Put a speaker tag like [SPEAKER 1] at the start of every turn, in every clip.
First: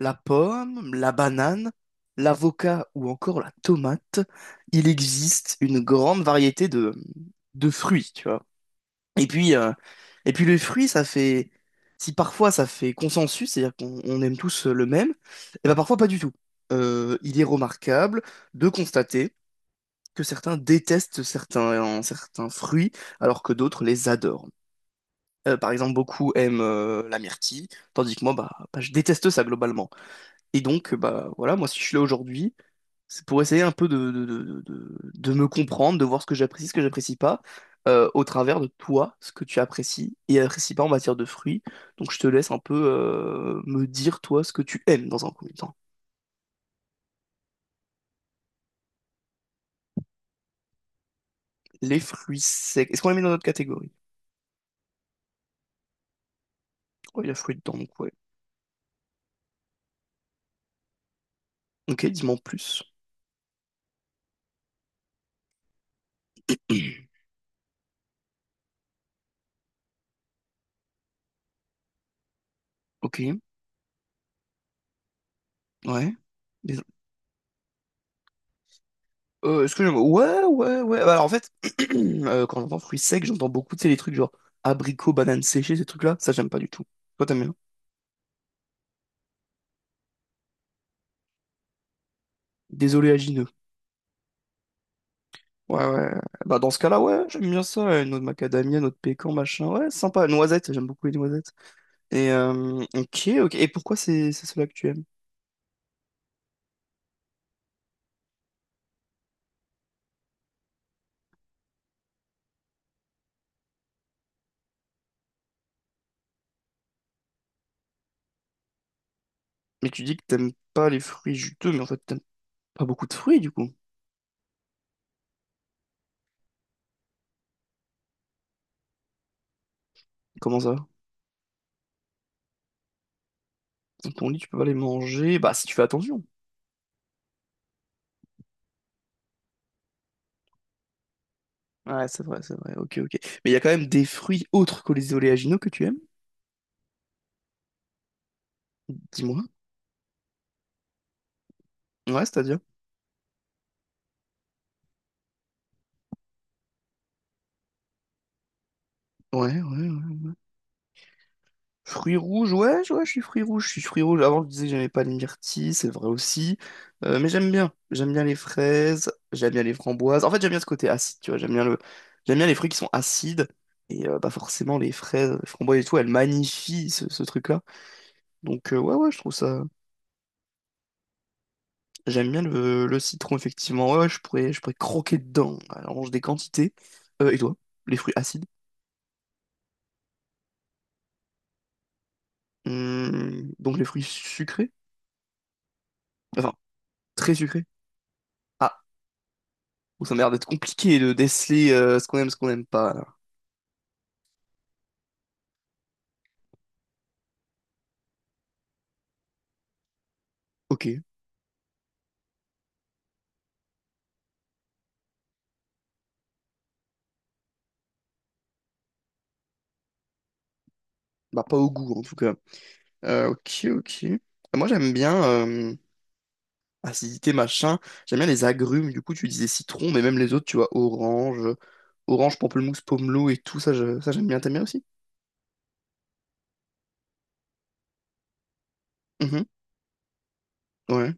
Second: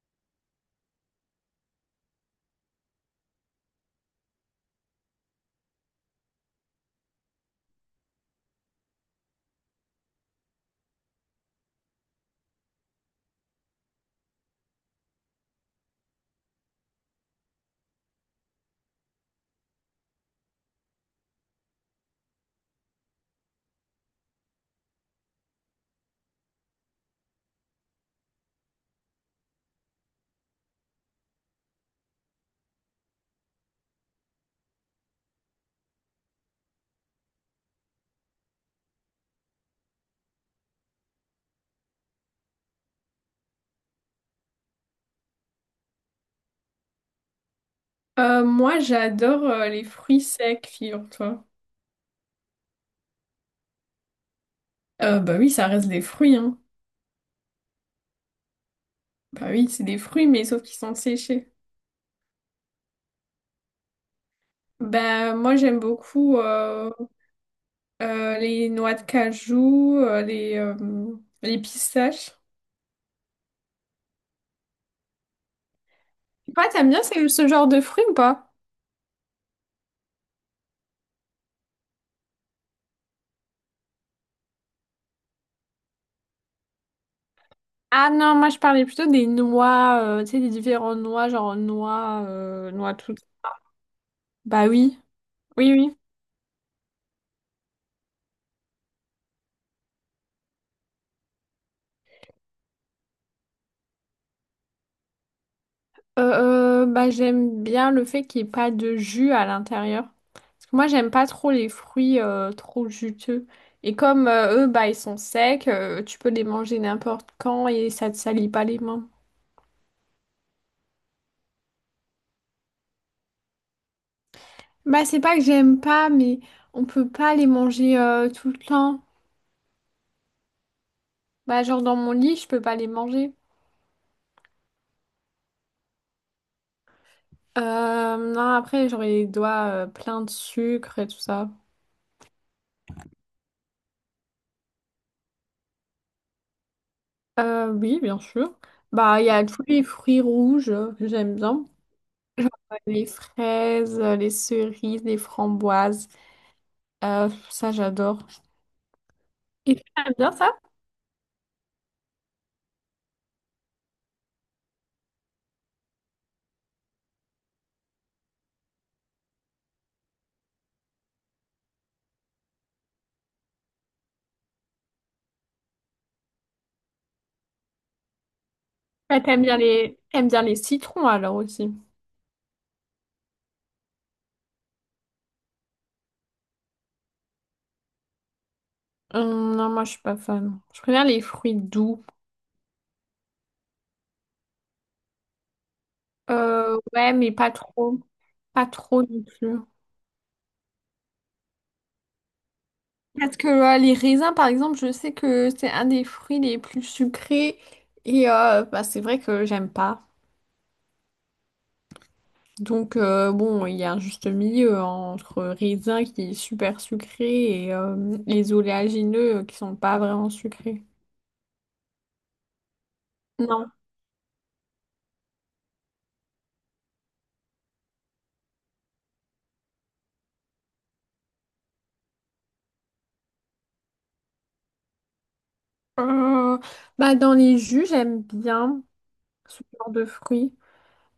[SPEAKER 1] La pomme, la banane, l'avocat ou encore la tomate, il existe une grande variété de fruits, tu vois. Et puis, euh, et puis le fruit, ça fait, si parfois ça fait consensus, c'est-à-dire qu'on on aime tous le même, et ben parfois pas du tout. Il est remarquable de constater que certains détestent certains fruits, alors que d'autres les adorent. Par exemple, beaucoup aiment la myrtille, tandis que moi, bah, je déteste ça globalement. Et donc, bah voilà, moi si je suis là aujourd'hui, c'est pour essayer un peu de me comprendre, de voir ce que j'apprécie pas, au travers de toi, ce que tu apprécies et apprécies pas en matière de fruits. Donc je te laisse un peu me dire toi ce que tu aimes dans un premier temps.
[SPEAKER 2] Moi, j'adore les fruits secs, figure-toi.
[SPEAKER 1] Les fruits secs. Est-ce qu'on les met dans notre catégorie?
[SPEAKER 2] Bah oui, ça reste des fruits, hein.
[SPEAKER 1] Oh, il y a fruits dedans, donc ouais.
[SPEAKER 2] Bah oui, c'est des fruits, mais sauf qu'ils sont séchés.
[SPEAKER 1] Ok, dis-moi en plus.
[SPEAKER 2] Bah moi, j'aime beaucoup les noix de cajou, euh, les pistaches.
[SPEAKER 1] Ok, ouais.
[SPEAKER 2] Toi,
[SPEAKER 1] Les-
[SPEAKER 2] t'aimes bien ce genre de fruits ou pas?
[SPEAKER 1] Est-ce que j'aime? Ouais, ouais, ouais. Bah, alors en fait, quand j'entends fruits secs, j'entends beaucoup, tu sais, les trucs genre abricots, bananes séchées, ces trucs-là. Ça, j'aime pas du tout. Toi, t'aimes bien?
[SPEAKER 2] Ah non, moi, je parlais plutôt des noix, tu sais, des différentes noix, genre noix, noix
[SPEAKER 1] Des
[SPEAKER 2] toutes.
[SPEAKER 1] oléagineux.
[SPEAKER 2] Bah oui, oui,
[SPEAKER 1] Ouais,
[SPEAKER 2] oui.
[SPEAKER 1] ouais. Bah dans ce cas-là, ouais, j'aime bien ça. Euh, noix de macadamia, noix de pécan, machin. Ouais, sympa. Noisettes, j'aime beaucoup les noisettes. Et ok, ok. Et pourquoi c'est cela que tu aimes?
[SPEAKER 2] Bah j'aime bien le fait qu'il n'y ait pas de jus à l'intérieur. Moi, j'aime pas trop les fruits trop juteux. Et comme eux, bah, ils sont secs, tu peux les manger n'importe quand et ça te salit pas les mains.
[SPEAKER 1] Mais tu dis que t'aimes pas les fruits juteux, mais en fait, t'aimes pas beaucoup de fruits, du coup.
[SPEAKER 2] Bah, c'est pas que j'aime pas, mais on peut pas les manger tout le temps.
[SPEAKER 1] Comment ça?
[SPEAKER 2] Bah, genre dans mon lit, je peux pas les manger.
[SPEAKER 1] Dans ton lit, tu peux pas les manger. Bah, si tu fais attention.
[SPEAKER 2] Non, après, j'aurais les doigts pleins de sucre et tout ça.
[SPEAKER 1] Ouais, c'est vrai, c'est vrai. Ok, ok. Mais il y a quand même des fruits autres que les oléagineux que tu aimes.
[SPEAKER 2] Oui, bien sûr. Bah, il y
[SPEAKER 1] Dis-moi.
[SPEAKER 2] a tous les fruits rouges que j'aime bien.
[SPEAKER 1] Ouais, c'est-à-dire?
[SPEAKER 2] Les fraises, les cerises, les framboises. Ça, j'adore.
[SPEAKER 1] Ouais,
[SPEAKER 2] Et tu
[SPEAKER 1] ouais,
[SPEAKER 2] aimes
[SPEAKER 1] ouais.
[SPEAKER 2] bien ça?
[SPEAKER 1] Fruits rouges, ouais, ouais, je suis fruits rouges, je suis fruits rouges. Avant, je disais que j'aimais pas les myrtilles, c'est vrai aussi. Mais j'aime bien. J'aime bien les fraises, j'aime bien les framboises. En fait, j'aime bien ce côté acide, tu vois. J'aime bien le... j'aime bien les fruits qui sont acides. Et bah forcément, les fraises, les framboises et tout, elles magnifient ce truc-là. Donc, ouais, ouais, je
[SPEAKER 2] Ouais,
[SPEAKER 1] trouve
[SPEAKER 2] t'aimes bien
[SPEAKER 1] ça.
[SPEAKER 2] les t'aimes bien les citrons alors aussi.
[SPEAKER 1] J'aime bien le citron, effectivement. Ouais, ouais, je pourrais croquer dedans. Alors, on mange des quantités. Et toi, les fruits acides?
[SPEAKER 2] Non, moi je suis pas fan. Je préfère les fruits doux.
[SPEAKER 1] Donc, les fruits sucrés? Enfin,
[SPEAKER 2] Ouais, mais
[SPEAKER 1] très
[SPEAKER 2] pas
[SPEAKER 1] sucrés.
[SPEAKER 2] trop. Pas
[SPEAKER 1] Ah,
[SPEAKER 2] trop non plus.
[SPEAKER 1] oh, ça m'a l'air d'être compliqué de déceler ce qu'on aime, ce qu'on n'aime pas. Là.
[SPEAKER 2] Parce que les raisins, par exemple, je sais que c'est un des fruits les plus sucrés. Et bah, c'est vrai que j'aime pas.
[SPEAKER 1] Ok,
[SPEAKER 2] Donc bon, il y a un juste milieu entre raisin qui est super sucré et les oléagineux qui sont pas vraiment sucrés.
[SPEAKER 1] bah pas au goût en tout cas. Ok,
[SPEAKER 2] Non.
[SPEAKER 1] ok. Moi j'aime bien acidité machin. J'aime bien les agrumes. Du coup tu disais citron, mais même les autres, tu vois, orange, pamplemousse, pomelo et tout ça, ça j'aime bien. T'aimes bien aussi?
[SPEAKER 2] Euh, Bah dans les jus, j'aime bien
[SPEAKER 1] Mhm.
[SPEAKER 2] ce genre de fruits.
[SPEAKER 1] Ouais.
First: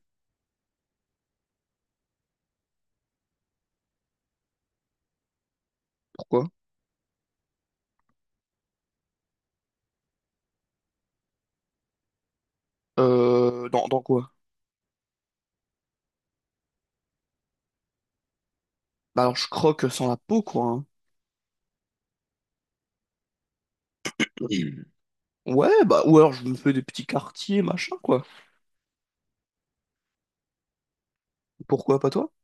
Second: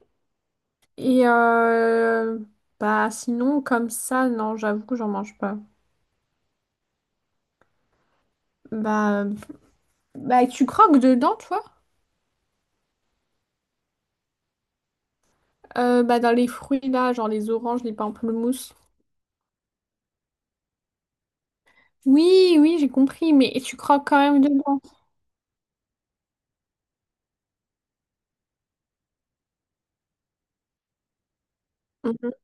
[SPEAKER 2] Et euh, Bah sinon comme ça non j'avoue que j'en mange pas.
[SPEAKER 1] Pourquoi?
[SPEAKER 2] Bah euh, Bah tu croques dedans toi?
[SPEAKER 1] Dans quoi?
[SPEAKER 2] Bah dans les fruits là genre les oranges, les pamplemousses.
[SPEAKER 1] Bah alors je croque sans la peau quoi. Hein.
[SPEAKER 2] Oui oui j'ai compris mais tu croques quand même dedans.
[SPEAKER 1] Mm. Ouais, bah ou alors je me fais des petits quartiers machin quoi. Pourquoi pas toi?
[SPEAKER 2] Mhm.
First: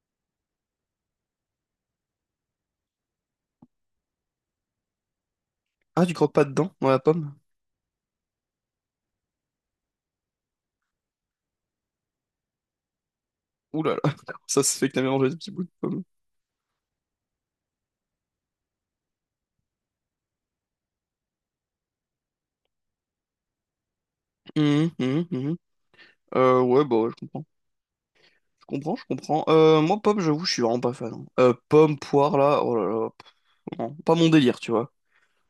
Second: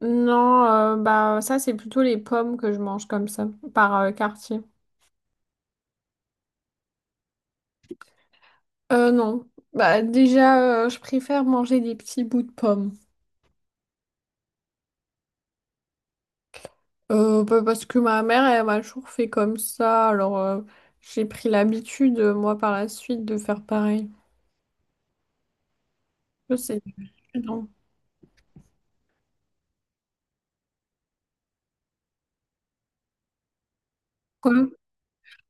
[SPEAKER 2] Non Bah ça c'est plutôt les pommes que je mange comme ça par quartier.
[SPEAKER 1] Ah tu croques pas dedans dans la pomme?
[SPEAKER 2] Non bah déjà, je préfère manger des petits bouts de pommes.
[SPEAKER 1] Ouh là là, ça se fait que t'as mélangé des petits bouts de pomme.
[SPEAKER 2] Bah, parce que ma mère, elle m'a toujours fait comme ça, alors j'ai pris l'habitude, moi, par la suite, de faire pareil.
[SPEAKER 1] Mhm, mhm, mhm.
[SPEAKER 2] Je sais,
[SPEAKER 1] Ouais, bah ouais, je comprends.
[SPEAKER 2] non.
[SPEAKER 1] Je comprends, je comprends. Moi, pomme, j'avoue, je suis vraiment pas fan. Hein. Pomme, poire, là, oh là là, pff, non, pas mon délire, tu
[SPEAKER 2] Quoi?
[SPEAKER 1] vois.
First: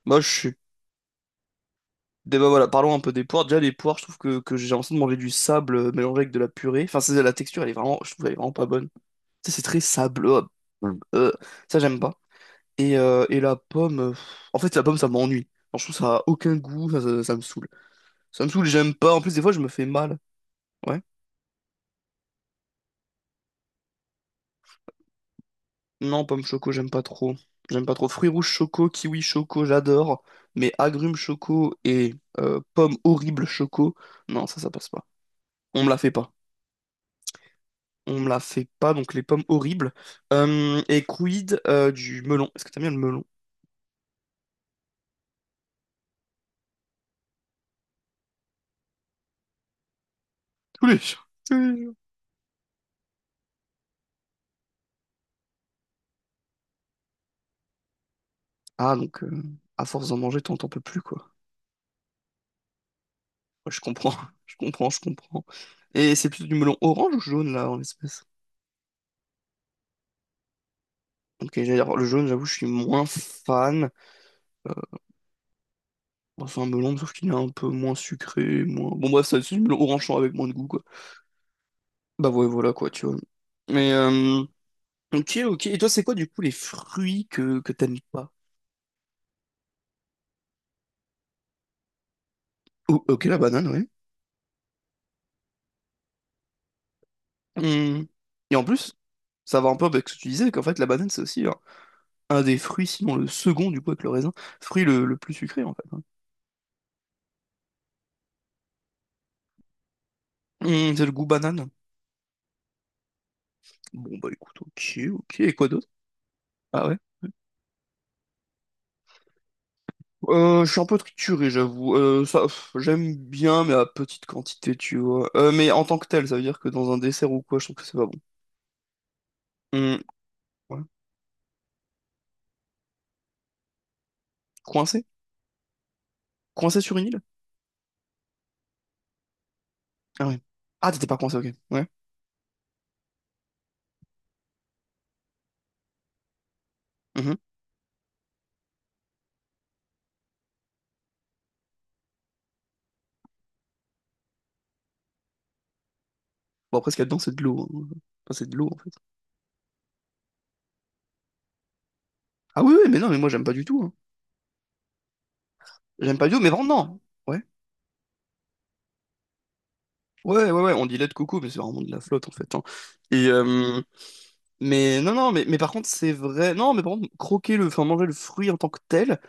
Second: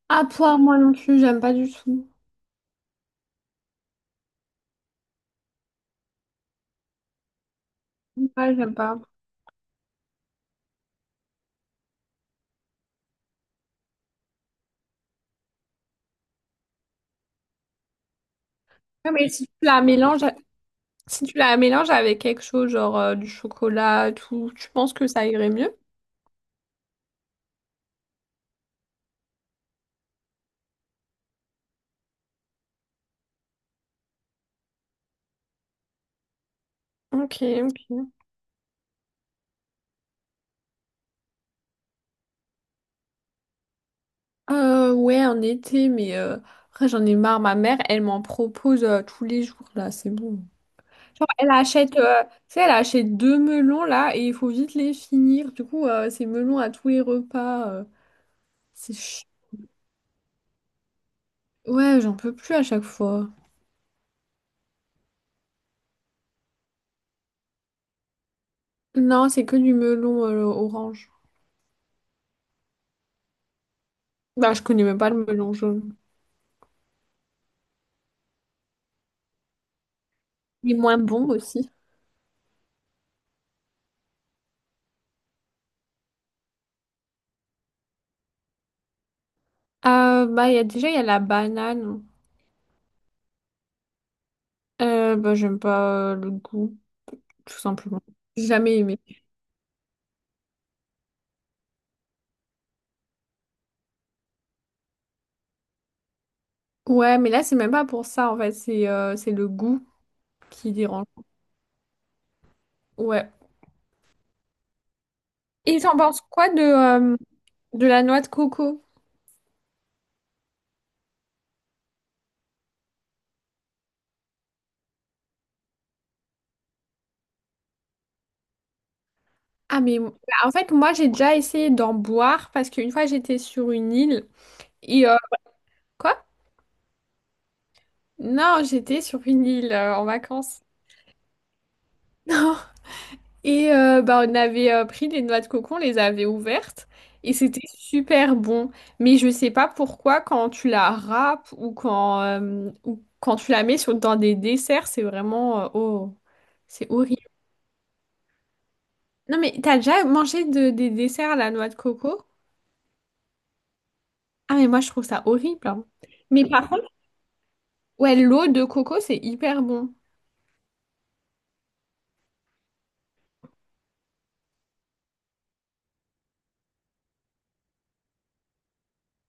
[SPEAKER 1] Moi,
[SPEAKER 2] Ah,
[SPEAKER 1] je suis...
[SPEAKER 2] poire, moi non plus, j'aime pas du tout.
[SPEAKER 1] Bah, voilà, parlons un peu des poires. Déjà, les poires, je trouve que j'ai l'impression de manger du sable mélangé avec de la purée. Enfin, c'est la texture, elle est vraiment... Je trouve elle est vraiment
[SPEAKER 2] Ouais,
[SPEAKER 1] pas
[SPEAKER 2] j'aime
[SPEAKER 1] bonne.
[SPEAKER 2] pas.
[SPEAKER 1] Tu sais, c'est très sableux. Euh, ça, j'aime pas. Et la pomme... pff, en fait, la pomme, ça m'ennuie. Genre, je trouve ça a aucun goût, ça me saoule. Ça me saoule, j'aime
[SPEAKER 2] Ouais,
[SPEAKER 1] pas. En
[SPEAKER 2] mais
[SPEAKER 1] plus, des
[SPEAKER 2] si
[SPEAKER 1] fois,
[SPEAKER 2] tu
[SPEAKER 1] je me
[SPEAKER 2] la
[SPEAKER 1] fais mal.
[SPEAKER 2] mélanges,
[SPEAKER 1] Ouais.
[SPEAKER 2] si tu la mélanges avec quelque chose, genre du chocolat, et tout, tu penses que ça irait mieux?
[SPEAKER 1] Non, pomme choco, j'aime pas trop. J'aime pas trop. Fruits rouges choco, kiwi choco, j'adore. Mais agrumes choco et pommes horribles choco, non, ça passe pas. On me la fait pas.
[SPEAKER 2] Ok, ok.
[SPEAKER 1] On me la fait pas, donc les pommes horribles. Et quid du melon? Est-ce que t'aimes bien le melon?
[SPEAKER 2] Ouais, en été, mais après, j'en ai marre. Ma mère, elle m'en propose tous les jours, là, c'est bon.
[SPEAKER 1] Tous les jours.
[SPEAKER 2] Genre, elle
[SPEAKER 1] Tous les jours.
[SPEAKER 2] achète, tu sais, elle achète deux melons là et il faut vite les finir. Du coup, c'est melons à tous les repas. C'est
[SPEAKER 1] Ah, donc,
[SPEAKER 2] chi-
[SPEAKER 1] à force d'en manger, t'en peux plus, quoi.
[SPEAKER 2] Ouais, j'en peux plus à chaque fois.
[SPEAKER 1] Ouais, je comprends, je comprends, je comprends. Et c'est plutôt du melon orange ou jaune, là, en l'espèce?
[SPEAKER 2] Non, c'est que du melon orange.
[SPEAKER 1] Ok, j'allais dire, le jaune, j'avoue, je suis moins fan.
[SPEAKER 2] Bah, je connais même pas le melon jaune.
[SPEAKER 1] Bon, c'est un melon, sauf qu'il est un peu moins sucré, moins... Bon bref, ça, c'est du melon orange avec moins de goût,
[SPEAKER 2] Il est
[SPEAKER 1] quoi.
[SPEAKER 2] moins bon aussi.
[SPEAKER 1] Bah ouais, voilà, quoi, tu vois. Mais, ok, ok. Et toi, c'est quoi, du coup, les fruits que t'aimes pas?
[SPEAKER 2] Bah, il y a déjà, il y a la banane.
[SPEAKER 1] Oh, ok, la banane, oui.
[SPEAKER 2] Bah, j'aime pas le goût, tout simplement.
[SPEAKER 1] Hum.
[SPEAKER 2] J'ai
[SPEAKER 1] Et en
[SPEAKER 2] jamais
[SPEAKER 1] plus,
[SPEAKER 2] aimé.
[SPEAKER 1] ça va un peu avec ce que tu disais, qu'en fait, la banane, c'est aussi genre, un des fruits, sinon le second, du coup, avec le raisin, fruit le plus sucré, en fait. Hein.
[SPEAKER 2] Ouais, mais là, c'est même pas pour ça en fait. C'est le goût qui dérange.
[SPEAKER 1] C'est le goût banane.
[SPEAKER 2] Ouais.
[SPEAKER 1] Bon, bah écoute, ok, ok. Et quoi
[SPEAKER 2] Et
[SPEAKER 1] d'autre?
[SPEAKER 2] t'en penses quoi
[SPEAKER 1] Ah ouais?
[SPEAKER 2] de la noix de coco?
[SPEAKER 1] Je suis un peu trituré, j'avoue. Ça, pff, j'aime bien, mais à petite quantité, tu vois. Mais en tant que tel, ça veut dire que dans un dessert ou quoi, je trouve que c'est pas bon.
[SPEAKER 2] Ah mais
[SPEAKER 1] Hum,
[SPEAKER 2] bah, en fait
[SPEAKER 1] ouais.
[SPEAKER 2] moi j'ai déjà essayé d'en boire parce qu'une fois j'étais sur une île
[SPEAKER 1] Coincé?
[SPEAKER 2] et euh, quoi?
[SPEAKER 1] Coincé sur une île?
[SPEAKER 2] Non j'étais sur une île en
[SPEAKER 1] Ah ouais.
[SPEAKER 2] vacances.
[SPEAKER 1] Ah, t'étais pas coincé, ok. Ouais.
[SPEAKER 2] Non. Et bah on avait pris des noix de coco, on les avait ouvertes et
[SPEAKER 1] Mhm.
[SPEAKER 2] c'était super bon. Mais je sais pas pourquoi quand tu la râpes ou quand tu la mets sur, dans des desserts c'est vraiment oh
[SPEAKER 1] Bon, après,
[SPEAKER 2] c'est
[SPEAKER 1] ce qu'il y a dedans,
[SPEAKER 2] horrible.
[SPEAKER 1] c'est de l'eau. Hein. Enfin, c'est de l'eau, en fait.
[SPEAKER 2] Non mais t'as déjà mangé de- des desserts à la noix de coco?
[SPEAKER 1] Ah oui, oui, mais non, mais moi, j'aime pas du tout. Hein.
[SPEAKER 2] Ah mais moi je trouve ça horrible, hein.
[SPEAKER 1] J'aime pas du tout,
[SPEAKER 2] Mais
[SPEAKER 1] mais vraiment,
[SPEAKER 2] par contre
[SPEAKER 1] non. Ouais.
[SPEAKER 2] ouais, l'eau de coco, c'est hyper bon.
[SPEAKER 1] Ouais, ouais, ouais, on dit lait de coco, mais c'est vraiment de la flotte, en fait. Hein. Et, mais non, non, mais par contre, c'est vrai. Non, mais par contre, croquer le, enfin, manger le fruit en tant que tel,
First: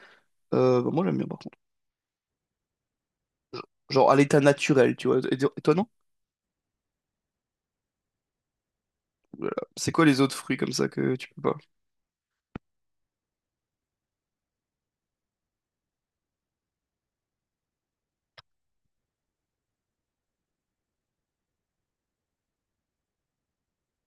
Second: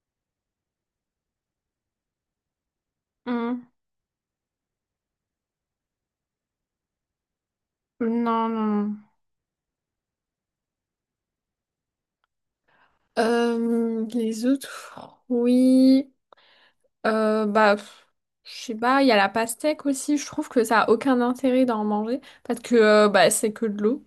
[SPEAKER 1] bah, moi, j'aime bien, par contre.
[SPEAKER 2] Hmm.
[SPEAKER 1] Genre à l'état naturel, tu vois. Et toi, non?
[SPEAKER 2] Non, non, non.
[SPEAKER 1] Voilà. C'est quoi les autres fruits comme ça que tu peux pas?
[SPEAKER 2] Les autres fruits, bah, pff, je sais pas, il y a la pastèque aussi, je trouve que ça a aucun intérêt d'en manger, parce que bah, c'est que de l'eau.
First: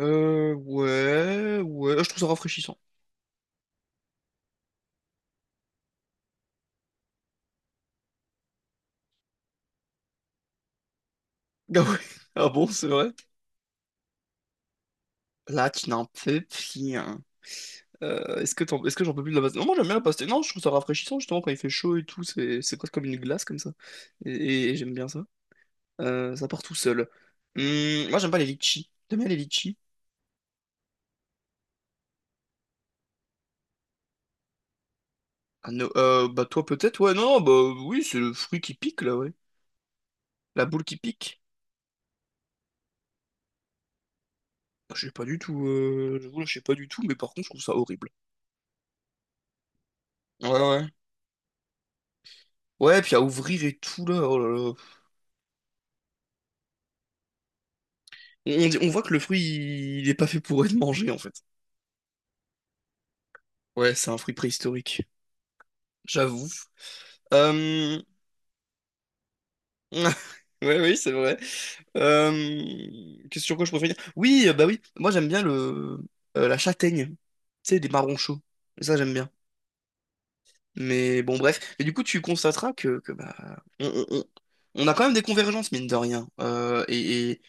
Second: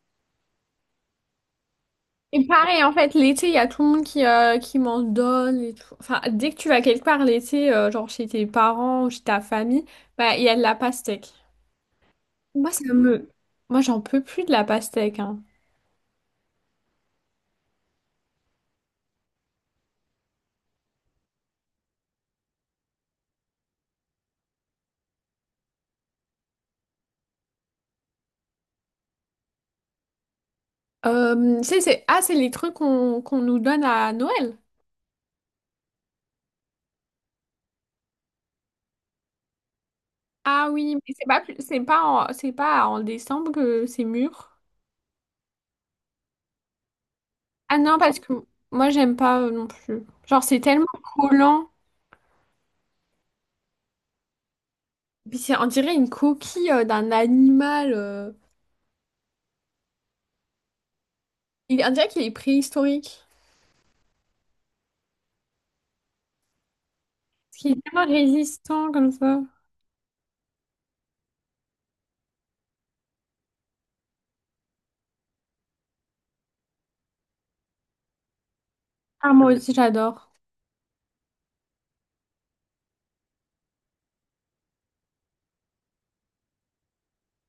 [SPEAKER 1] Ouais, ouais, je trouve ça
[SPEAKER 2] Et
[SPEAKER 1] rafraîchissant.
[SPEAKER 2] pareil, en fait, l'été, il y a tout le monde qui, qui m'en donne et tout. Enfin, dès que tu vas quelque part l'été, genre chez tes parents, chez ta famille, bah, il y a de la pastèque.
[SPEAKER 1] Ah ouais, ah bon,
[SPEAKER 2] Moi, ça
[SPEAKER 1] c'est vrai.
[SPEAKER 2] me Moi, j'en peux plus de la pastèque, hein.
[SPEAKER 1] Là, tu n'en peux plus. Hein. Est-ce que j'en peux plus de la pastèque? Non, moi j'aime bien la pastèque. Non, je trouve ça rafraîchissant justement quand il fait chaud et tout. C'est presque comme une glace comme ça. Et j'aime bien ça. Ça part tout seul. Moi j'aime pas les litchis. T'aimes bien les litchis?
[SPEAKER 2] C'est ah, c'est les trucs qu'on nous donne à Noël.
[SPEAKER 1] Ah, non, bah toi peut-être, ouais, non, bah oui, c'est le fruit qui pique là, ouais. La
[SPEAKER 2] Ah
[SPEAKER 1] boule
[SPEAKER 2] oui,
[SPEAKER 1] qui
[SPEAKER 2] mais
[SPEAKER 1] pique.
[SPEAKER 2] c'est pas, c'est pas en décembre que c'est mûr.
[SPEAKER 1] Bah, je sais pas du tout, j'avoue, là, je sais pas du tout, mais par contre, je trouve ça
[SPEAKER 2] Ah non,
[SPEAKER 1] horrible.
[SPEAKER 2] parce que moi, j'aime pas non plus. Genre,
[SPEAKER 1] Ouais,
[SPEAKER 2] c'est
[SPEAKER 1] ouais.
[SPEAKER 2] tellement collant.
[SPEAKER 1] Ouais, puis à ouvrir et tout, là, oh là là.
[SPEAKER 2] Puis c'est, on dirait une coquille d'un animal.
[SPEAKER 1] On, on voit que le fruit, il est pas fait pour être mangé, en fait.
[SPEAKER 2] Il, on dirait qu'il est préhistorique.
[SPEAKER 1] Ouais, c'est un fruit préhistorique. J'avoue.
[SPEAKER 2] Parce qu'il est
[SPEAKER 1] Euh...
[SPEAKER 2] tellement résistant comme ça.
[SPEAKER 1] Ouais, oui, c'est vrai. Euh... Qu'est-ce sur quoi je préfère dire? Oui, bah oui, moi j'aime bien le la châtaigne, tu sais, des marrons chauds. Ça, j'aime bien.
[SPEAKER 2] Ah, moi aussi, j'adore.
[SPEAKER 1] Mais bon, bref. Mais du coup, tu constateras que, bah, on a quand même des convergences, mine de rien. Et, et-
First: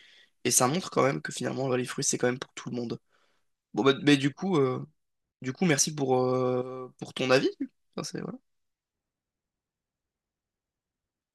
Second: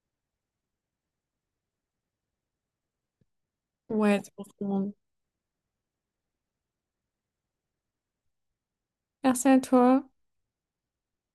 [SPEAKER 1] et ça montre quand même que finalement, là, les fruits, c'est quand même pour tout le monde. Bon, bah, mais
[SPEAKER 2] Ouais, c'est pour tout le monde.
[SPEAKER 1] du coup, merci pour ton avis. Enfin, c'est-
[SPEAKER 2] Merci à toi.